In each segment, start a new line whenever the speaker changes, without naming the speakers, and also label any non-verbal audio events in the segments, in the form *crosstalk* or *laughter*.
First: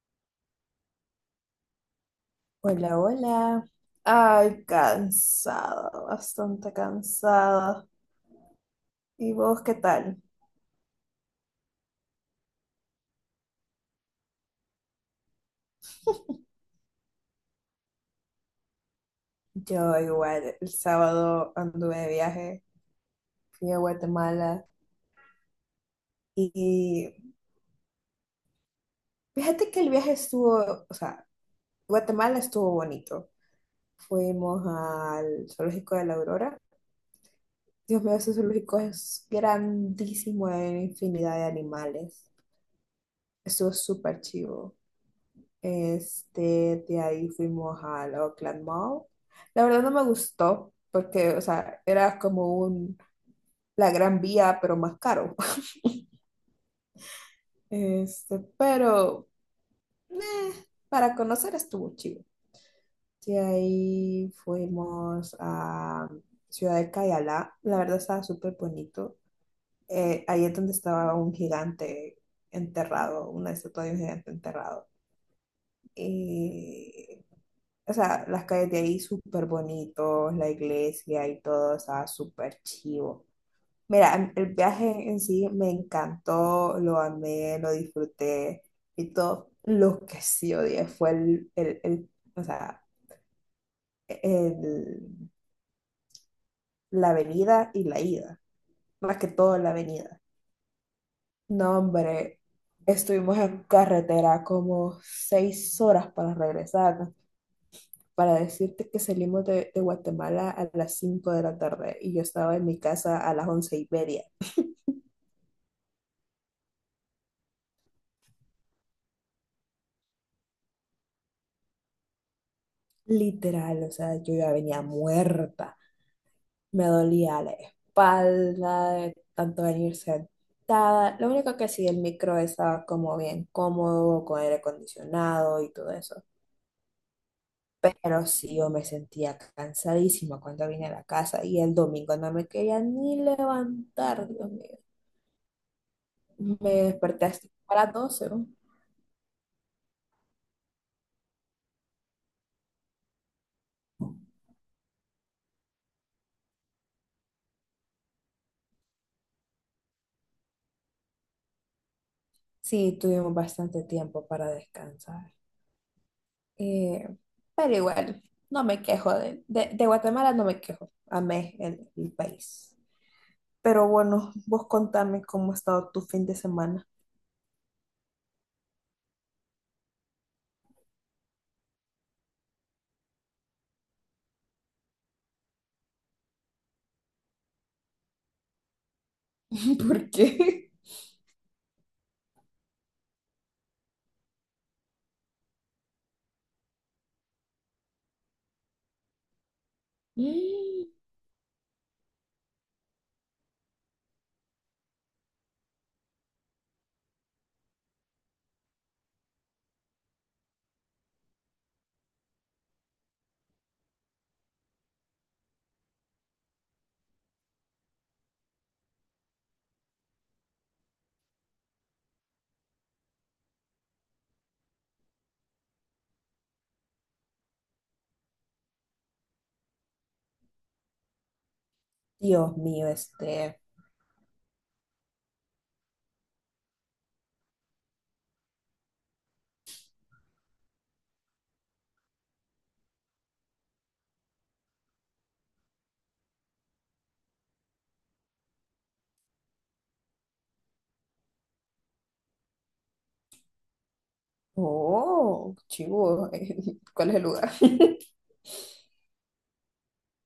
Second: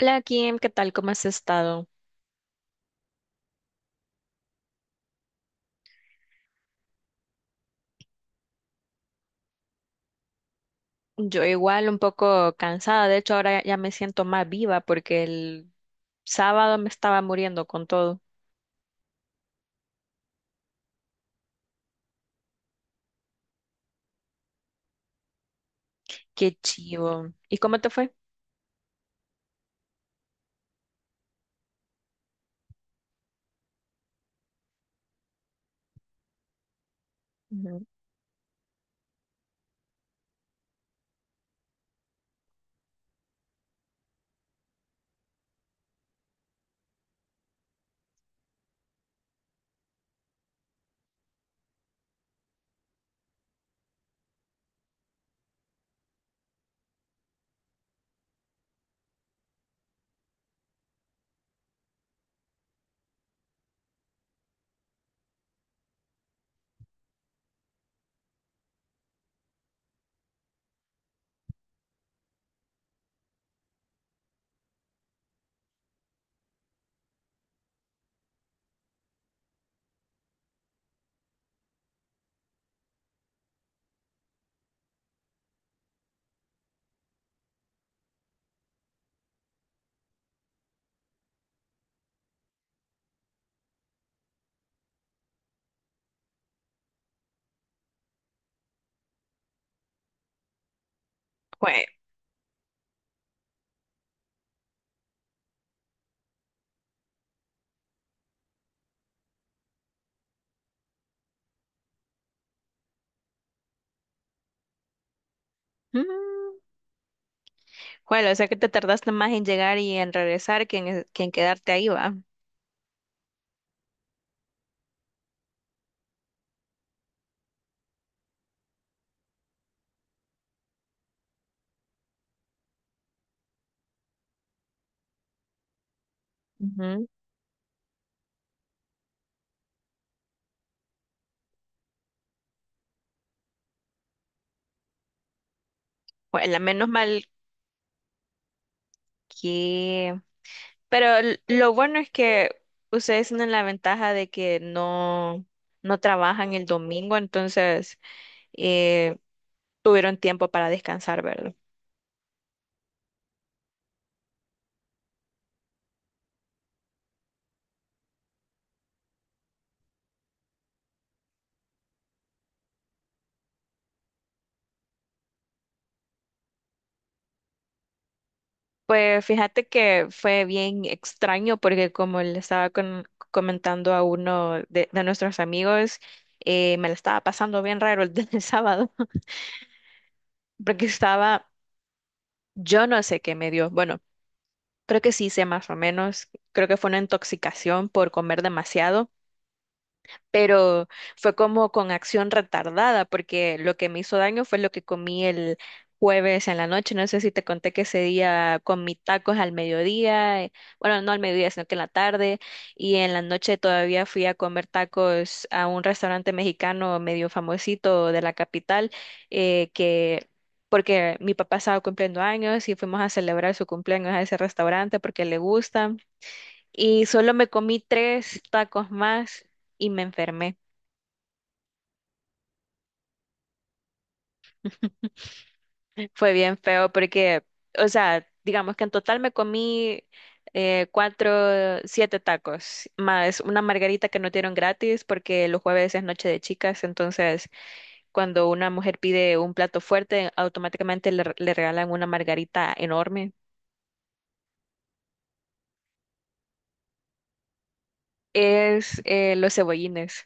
Hola Kim, ¿qué tal? ¿Cómo has estado?
Hola, hola. Ay, cansada, bastante cansada. ¿Y vos qué tal?
Yo igual un poco cansada, de hecho ahora ya me siento más viva porque el sábado me estaba muriendo con todo.
Yo igual, el sábado anduve de viaje, fui a Guatemala
Qué
y
chivo. ¿Y cómo te fue?
fíjate que el viaje estuvo, o sea, Guatemala estuvo bonito. Fuimos al zoológico de la Aurora.
Ujú.
Dios mío, ese zoológico es grandísimo, hay infinidad de animales. Estuvo súper chivo. De ahí fuimos al Oakland Mall. La verdad no me gustó porque, o sea, era como la Gran Vía, pero más caro. *laughs* Pero eh, para conocer estuvo chido. De ahí fuimos a Ciudad de Cayalá. La verdad estaba súper bonito. Ahí es donde estaba un gigante enterrado, una estatua de un gigante enterrado. Y O sea, las calles de ahí súper bonitos, la iglesia y todo, estaba súper chivo. Mira, el viaje en sí me encantó, lo amé, lo disfruté y todo. Lo que sí odié fue o sea, el- la venida y la ida, más que todo la venida. No,
Jue-
hombre, estuvimos en carretera como 6 horas para regresar, ¿no? Para decirte que salimos de Guatemala a las 5 de la tarde y yo estaba en mi casa a las 11 y media.
Mm. Bueno, o sea que te tardaste más en llegar y en regresar que que en quedarte ahí, va.
Literal, o sea, yo ya venía muerta, me dolía la espalda, de tanto venir sentada. Lo único que sí, el micro estaba como bien cómodo, con aire acondicionado y todo eso.
Ujú.
Pero sí, yo me sentía cansadísima cuando vine a la casa y el domingo no me quería ni levantar, Dios mío.
Bueno,
Me
menos
desperté
mal
hasta a las 12.
que... Pero lo bueno es que ustedes tienen la ventaja de que no trabajan el domingo, entonces eh, tuvieron tiempo para descansar, ¿verdad?
Sí, tuvimos bastante tiempo para descansar. Eh, pero igual, no me quejo de Guatemala, no me quejo. Amé el país. Pero bueno, vos contame cómo ha estado tu fin de semana.
Pues fíjate que fue bien extraño porque como le estaba comentando a uno de nuestros amigos, me la estaba pasando bien raro el, *laughs* el sábado
*laughs* ¿Por qué?
porque estaba, yo no sé qué me dio, bueno, creo que sí sé más o menos, creo que fue una intoxicación por comer demasiado. Pero
Mm.
fue como con acción retardada, porque lo que me hizo daño fue lo que comí el jueves en la noche. No sé si te conté que ese día comí tacos al mediodía, bueno, no al mediodía, sino que en la tarde, y en la noche todavía fui a comer tacos a un restaurante mexicano medio famosito de la capital, eh, que... porque mi papá estaba cumpliendo años y fuimos a celebrar su cumpleaños a ese restaurante porque le gusta. Y solo me comí tres tacos más y me enfermé.
Dios mío.
*laughs* Fue bien feo porque, o sea, digamos que en total me comí cuatro, siete tacos, más una margarita que no dieron gratis porque los jueves es noche de chicas, entonces cuando una mujer pide un plato fuerte, automáticamente le regalan una margarita enorme.
Oh, chivo. *laughs* ¿Cuál es el lugar? *laughs*
Es los cebollines.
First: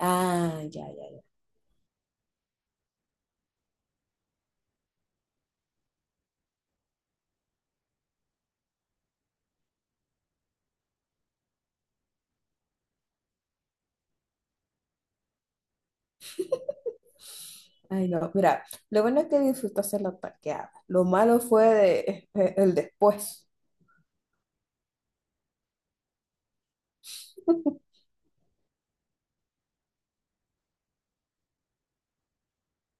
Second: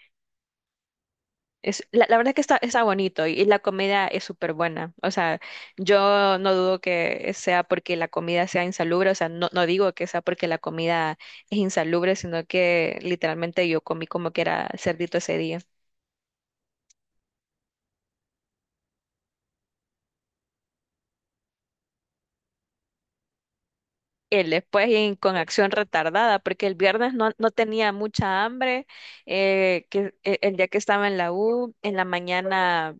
Ah, ya, ya, ya.
Es, la verdad que está bonito y la comida es súper buena. O sea, yo no dudo que sea porque la comida sea insalubre. O sea, no digo que sea porque la comida es insalubre, sino que literalmente yo comí como que era cerdito ese día.
Ay, no, mira, lo bueno es que disfrutaste la parqueada. Lo malo fue el después.
El después y con acción retardada, porque el viernes no tenía mucha hambre. El día que estaba en la U, en la mañana.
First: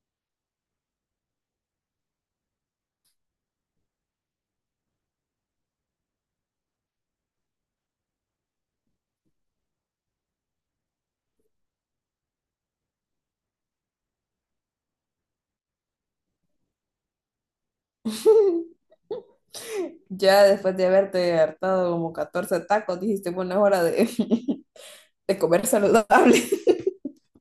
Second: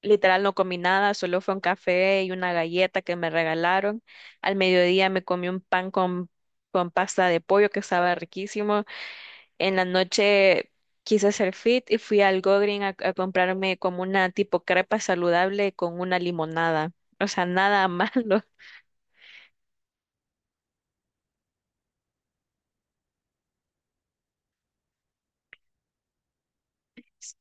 Literal no comí nada, solo fue un café y una galleta que me regalaron. Al mediodía me comí un pan con pasta de pollo que estaba riquísimo. En la noche quise hacer fit y fui al Gogreen a comprarme como una tipo crepa saludable con una limonada. O sea, nada *laughs* malo.
*laughs* Ya después de haberte hartado como 14 tacos, dijiste, bueno, es hora de, *laughs* de comer saludable. *laughs*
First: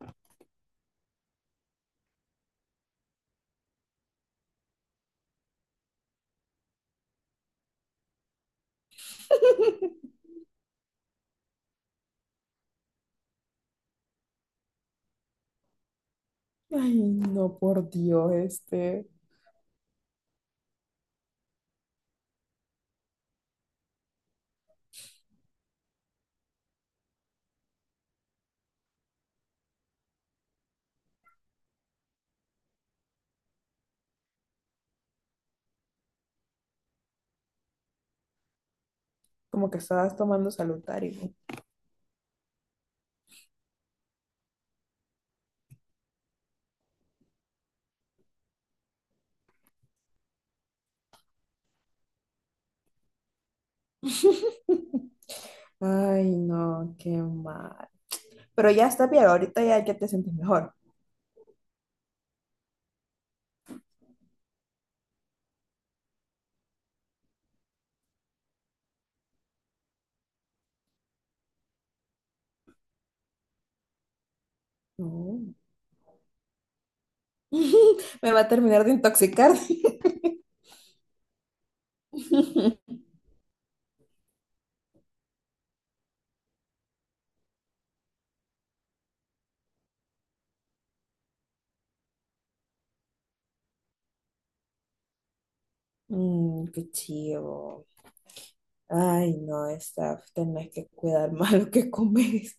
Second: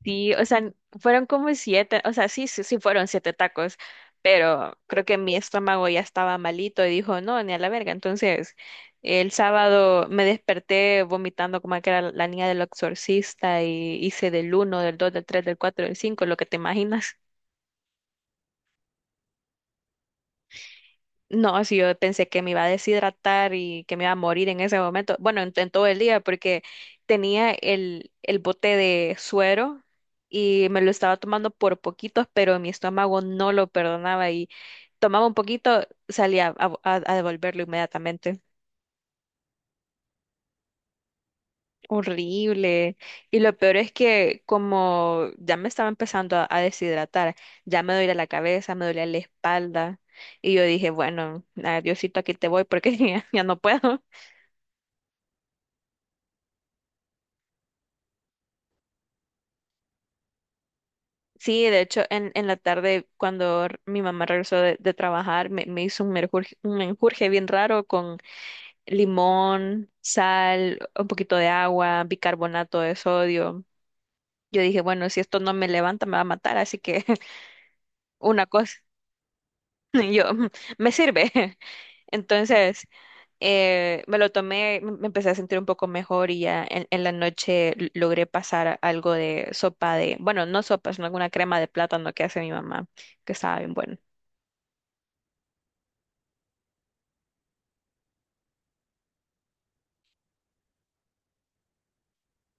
Sí, o sea, fueron como siete, o sea, sí fueron siete tacos, pero creo que mi estómago ya estaba malito y dijo, no, ni a la verga. Entonces, el sábado me desperté vomitando como que era la niña del exorcista y hice del uno, del dos, del tres, del cuatro, del cinco, lo que te
Ay,
imaginas.
no, por Dios.
No, si yo pensé que me iba a deshidratar y que me iba a morir en ese momento. Bueno, en todo el día, porque tenía el bote de suero y me lo estaba tomando por poquitos, pero mi estómago no lo perdonaba y tomaba un poquito, salía a devolverlo inmediatamente.
Como que estabas tomando salutario.
Horrible. Y lo peor es que como ya me estaba empezando a deshidratar, ya me dolía la cabeza, me dolía la espalda. Y yo dije, bueno, ah, Diosito, aquí te voy porque *laughs* ya no puedo.
*laughs* Ay, no, qué mal. Pero ya está bien, ahorita ya, ya te sientes mejor.
Sí, de hecho, en la tarde, cuando mi mamá regresó de trabajar, me hizo un menjurje bien raro con limón, sal, un poquito de agua, bicarbonato de sodio. Yo dije, bueno, si esto no
No.
me levanta, me va a matar, así que *laughs*
*laughs* Me va
una
a
cosa,
terminar de intoxicar.
*laughs* y yo, "Mm, me sirve". *laughs* Entonces,
*laughs*
me lo tomé, me empecé a sentir un poco mejor y ya en la noche logré pasar algo de sopa de, bueno, no sopa, sino alguna crema de plátano que hace mi mamá, que estaba bien buena.
Mm, qué chido. Ay, no, Steph, tenés que cuidar *laughs* más lo que comes.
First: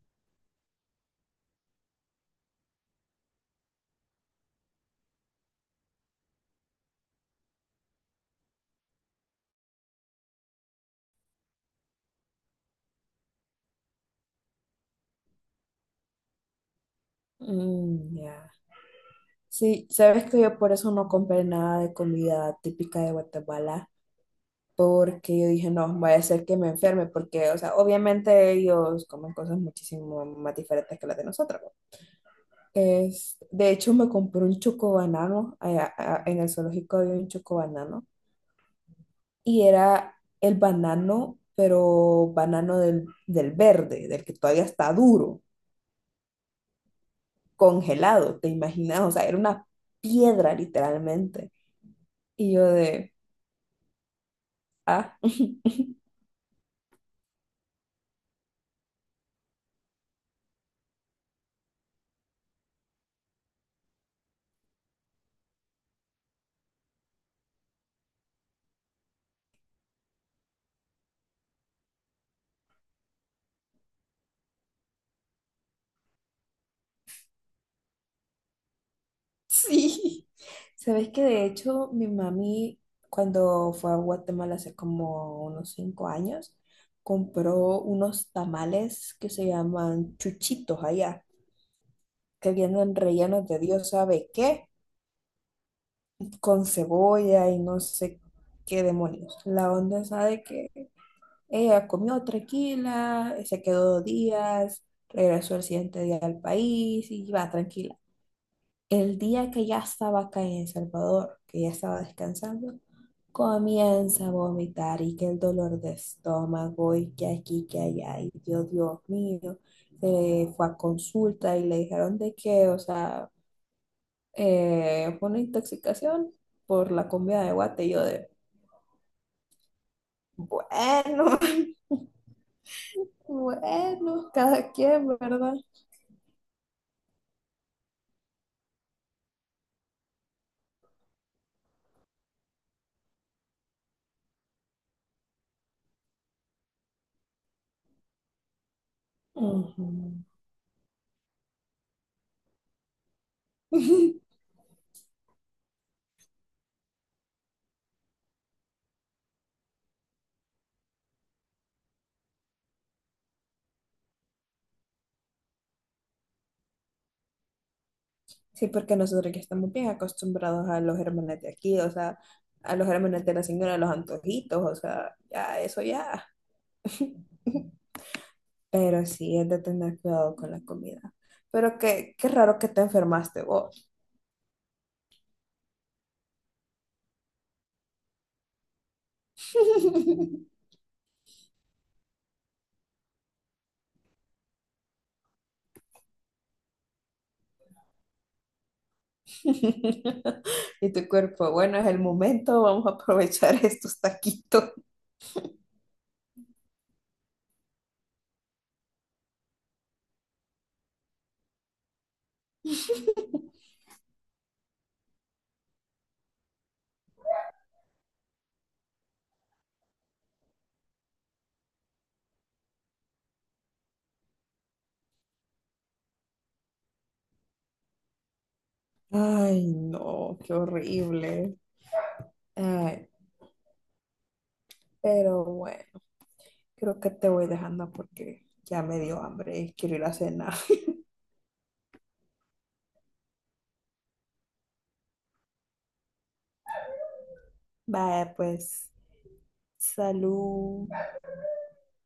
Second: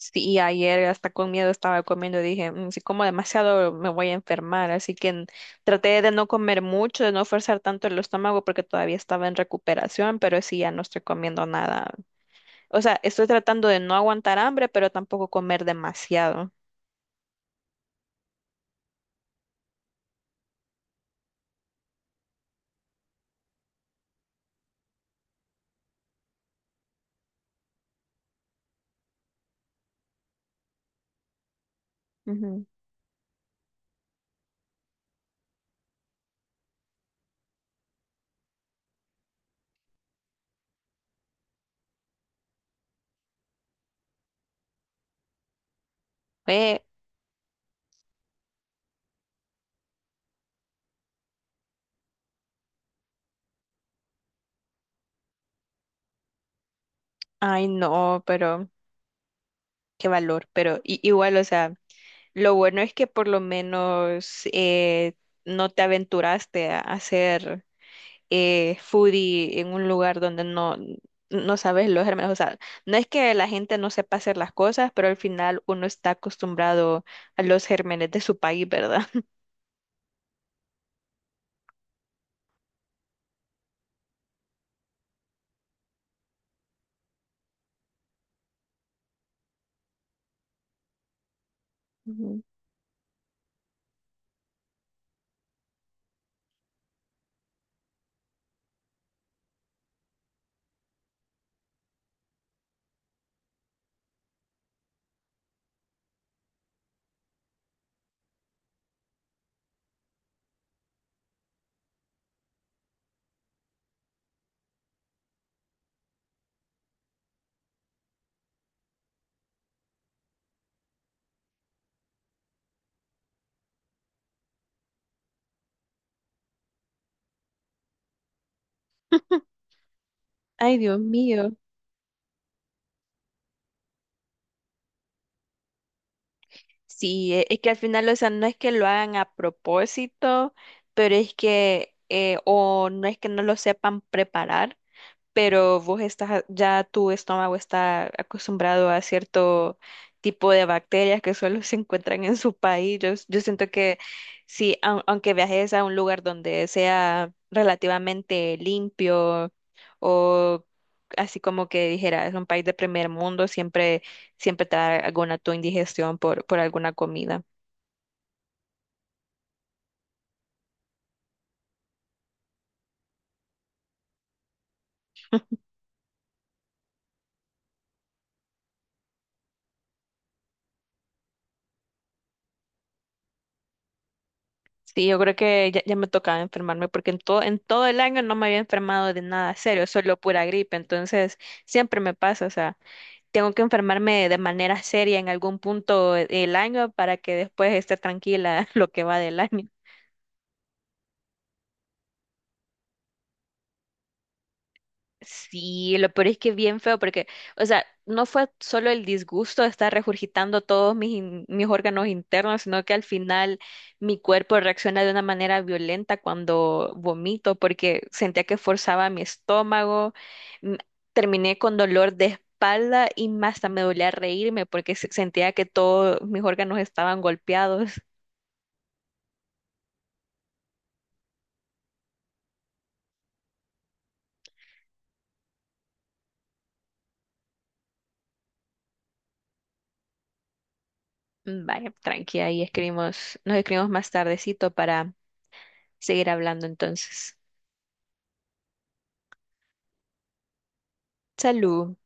Sí, y ayer hasta con miedo estaba comiendo, dije, "Mm, si como demasiado me voy a enfermar, así que traté de no comer mucho, de no forzar tanto el estómago porque todavía estaba en recuperación, pero sí ya no estoy comiendo nada. O sea, estoy tratando de no aguantar hambre, pero tampoco comer demasiado.
Mm, ya. Sí, sabes que yo por eso no compré nada de comida típica de Guatemala, porque yo dije, no, voy a hacer que me enferme, porque, o sea, obviamente ellos comen cosas muchísimo más diferentes que las de nosotros, ¿no?
Ujú.
Es, de hecho, me compré un chocobanano, allá, en el zoológico había un chocobanano, y era el banano, pero banano del verde, del que todavía está duro.
Eh,
Congelado, ¿te imaginas? O sea, era una piedra literalmente. Y yo de, ah, *laughs*
ay, no, pero qué valor, pero igual, o sea. Lo bueno es que por lo menos no te aventuraste a hacer foodie en un lugar donde no sabes los gérmenes. O sea, no es que la gente no sepa hacer las cosas, pero al final uno está acostumbrado a los gérmenes de su país, ¿verdad?
sí. Sabes que de hecho mi mami cuando fue a Guatemala hace como unos 5 años, compró unos tamales que se llaman chuchitos allá,
*laughs* Ujú.
que vienen rellenos de Dios sabe qué, con cebolla y no sé qué demonios. La onda es sabe que ella comió tranquila, se quedó 2 días, regresó el siguiente día al país y va tranquila. El día que ya estaba acá en El Salvador, que ya estaba descansando, comienza a vomitar y que el dolor de estómago y que aquí, que allá, y Dios, Dios mío, se fue a consulta y le dijeron de que, o sea, fue una intoxicación por la comida de guate y yo de,
Ay, Dios
bueno,
mío.
*laughs* bueno, cada quien, ¿verdad?
Sí, es que al final, o sea, no es que lo hagan a propósito, pero es que, o no es que no lo sepan preparar, pero vos estás, ya tu estómago está acostumbrado a cierto
Ujú.
tipo de bacterias que solo se encuentran en su país. Yo siento que
*laughs*
si, au- aunque viajes a un lugar donde sea relativamente limpio o así como que dijera, es un país de primer mundo, siempre te da alguna tu indigestión por alguna comida.
Sí, porque nosotros ya estamos bien acostumbrados a los gérmenes de aquí, o sea, a los gérmenes de la señora, de los antojitos, o sea, ya eso ya. *laughs* Pero sí, es de tener cuidado con la comida. Pero qué raro que te enfermaste vos.
Sí, yo creo que ya me tocaba enfermarme porque en todo el año no me había enfermado de nada serio, solo
*laughs*
pura gripe. Entonces, siempre me pasa, o sea, tengo que enfermarme de manera seria en algún punto el año para que después esté tranquila *laughs* lo que va del año.
Y tu cuerpo, bueno, es el momento, vamos a aprovechar *laughs* estos taquitos.
Sí, lo peor es que es bien feo porque, o sea, no fue solo el disgusto de estar regurgitando todos mis órganos internos, sino que al final mi cuerpo reacciona de una manera violenta cuando vomito porque sentía que forzaba mi estómago, m- terminé con dolor de espalda y hasta me dolía reírme porque sentía que todos mis órganos estaban golpeados.
Ay, no, qué horrible. Ay, pero bueno. Creo que te voy dejando porque ya me dio hambre y quiero ir a cenar. *laughs*
Mm, vaya, tranqui, ahí escribimos, nos escribimos más tardecito para seguir hablando entonces.
Vaya, pues, salud.
Salud.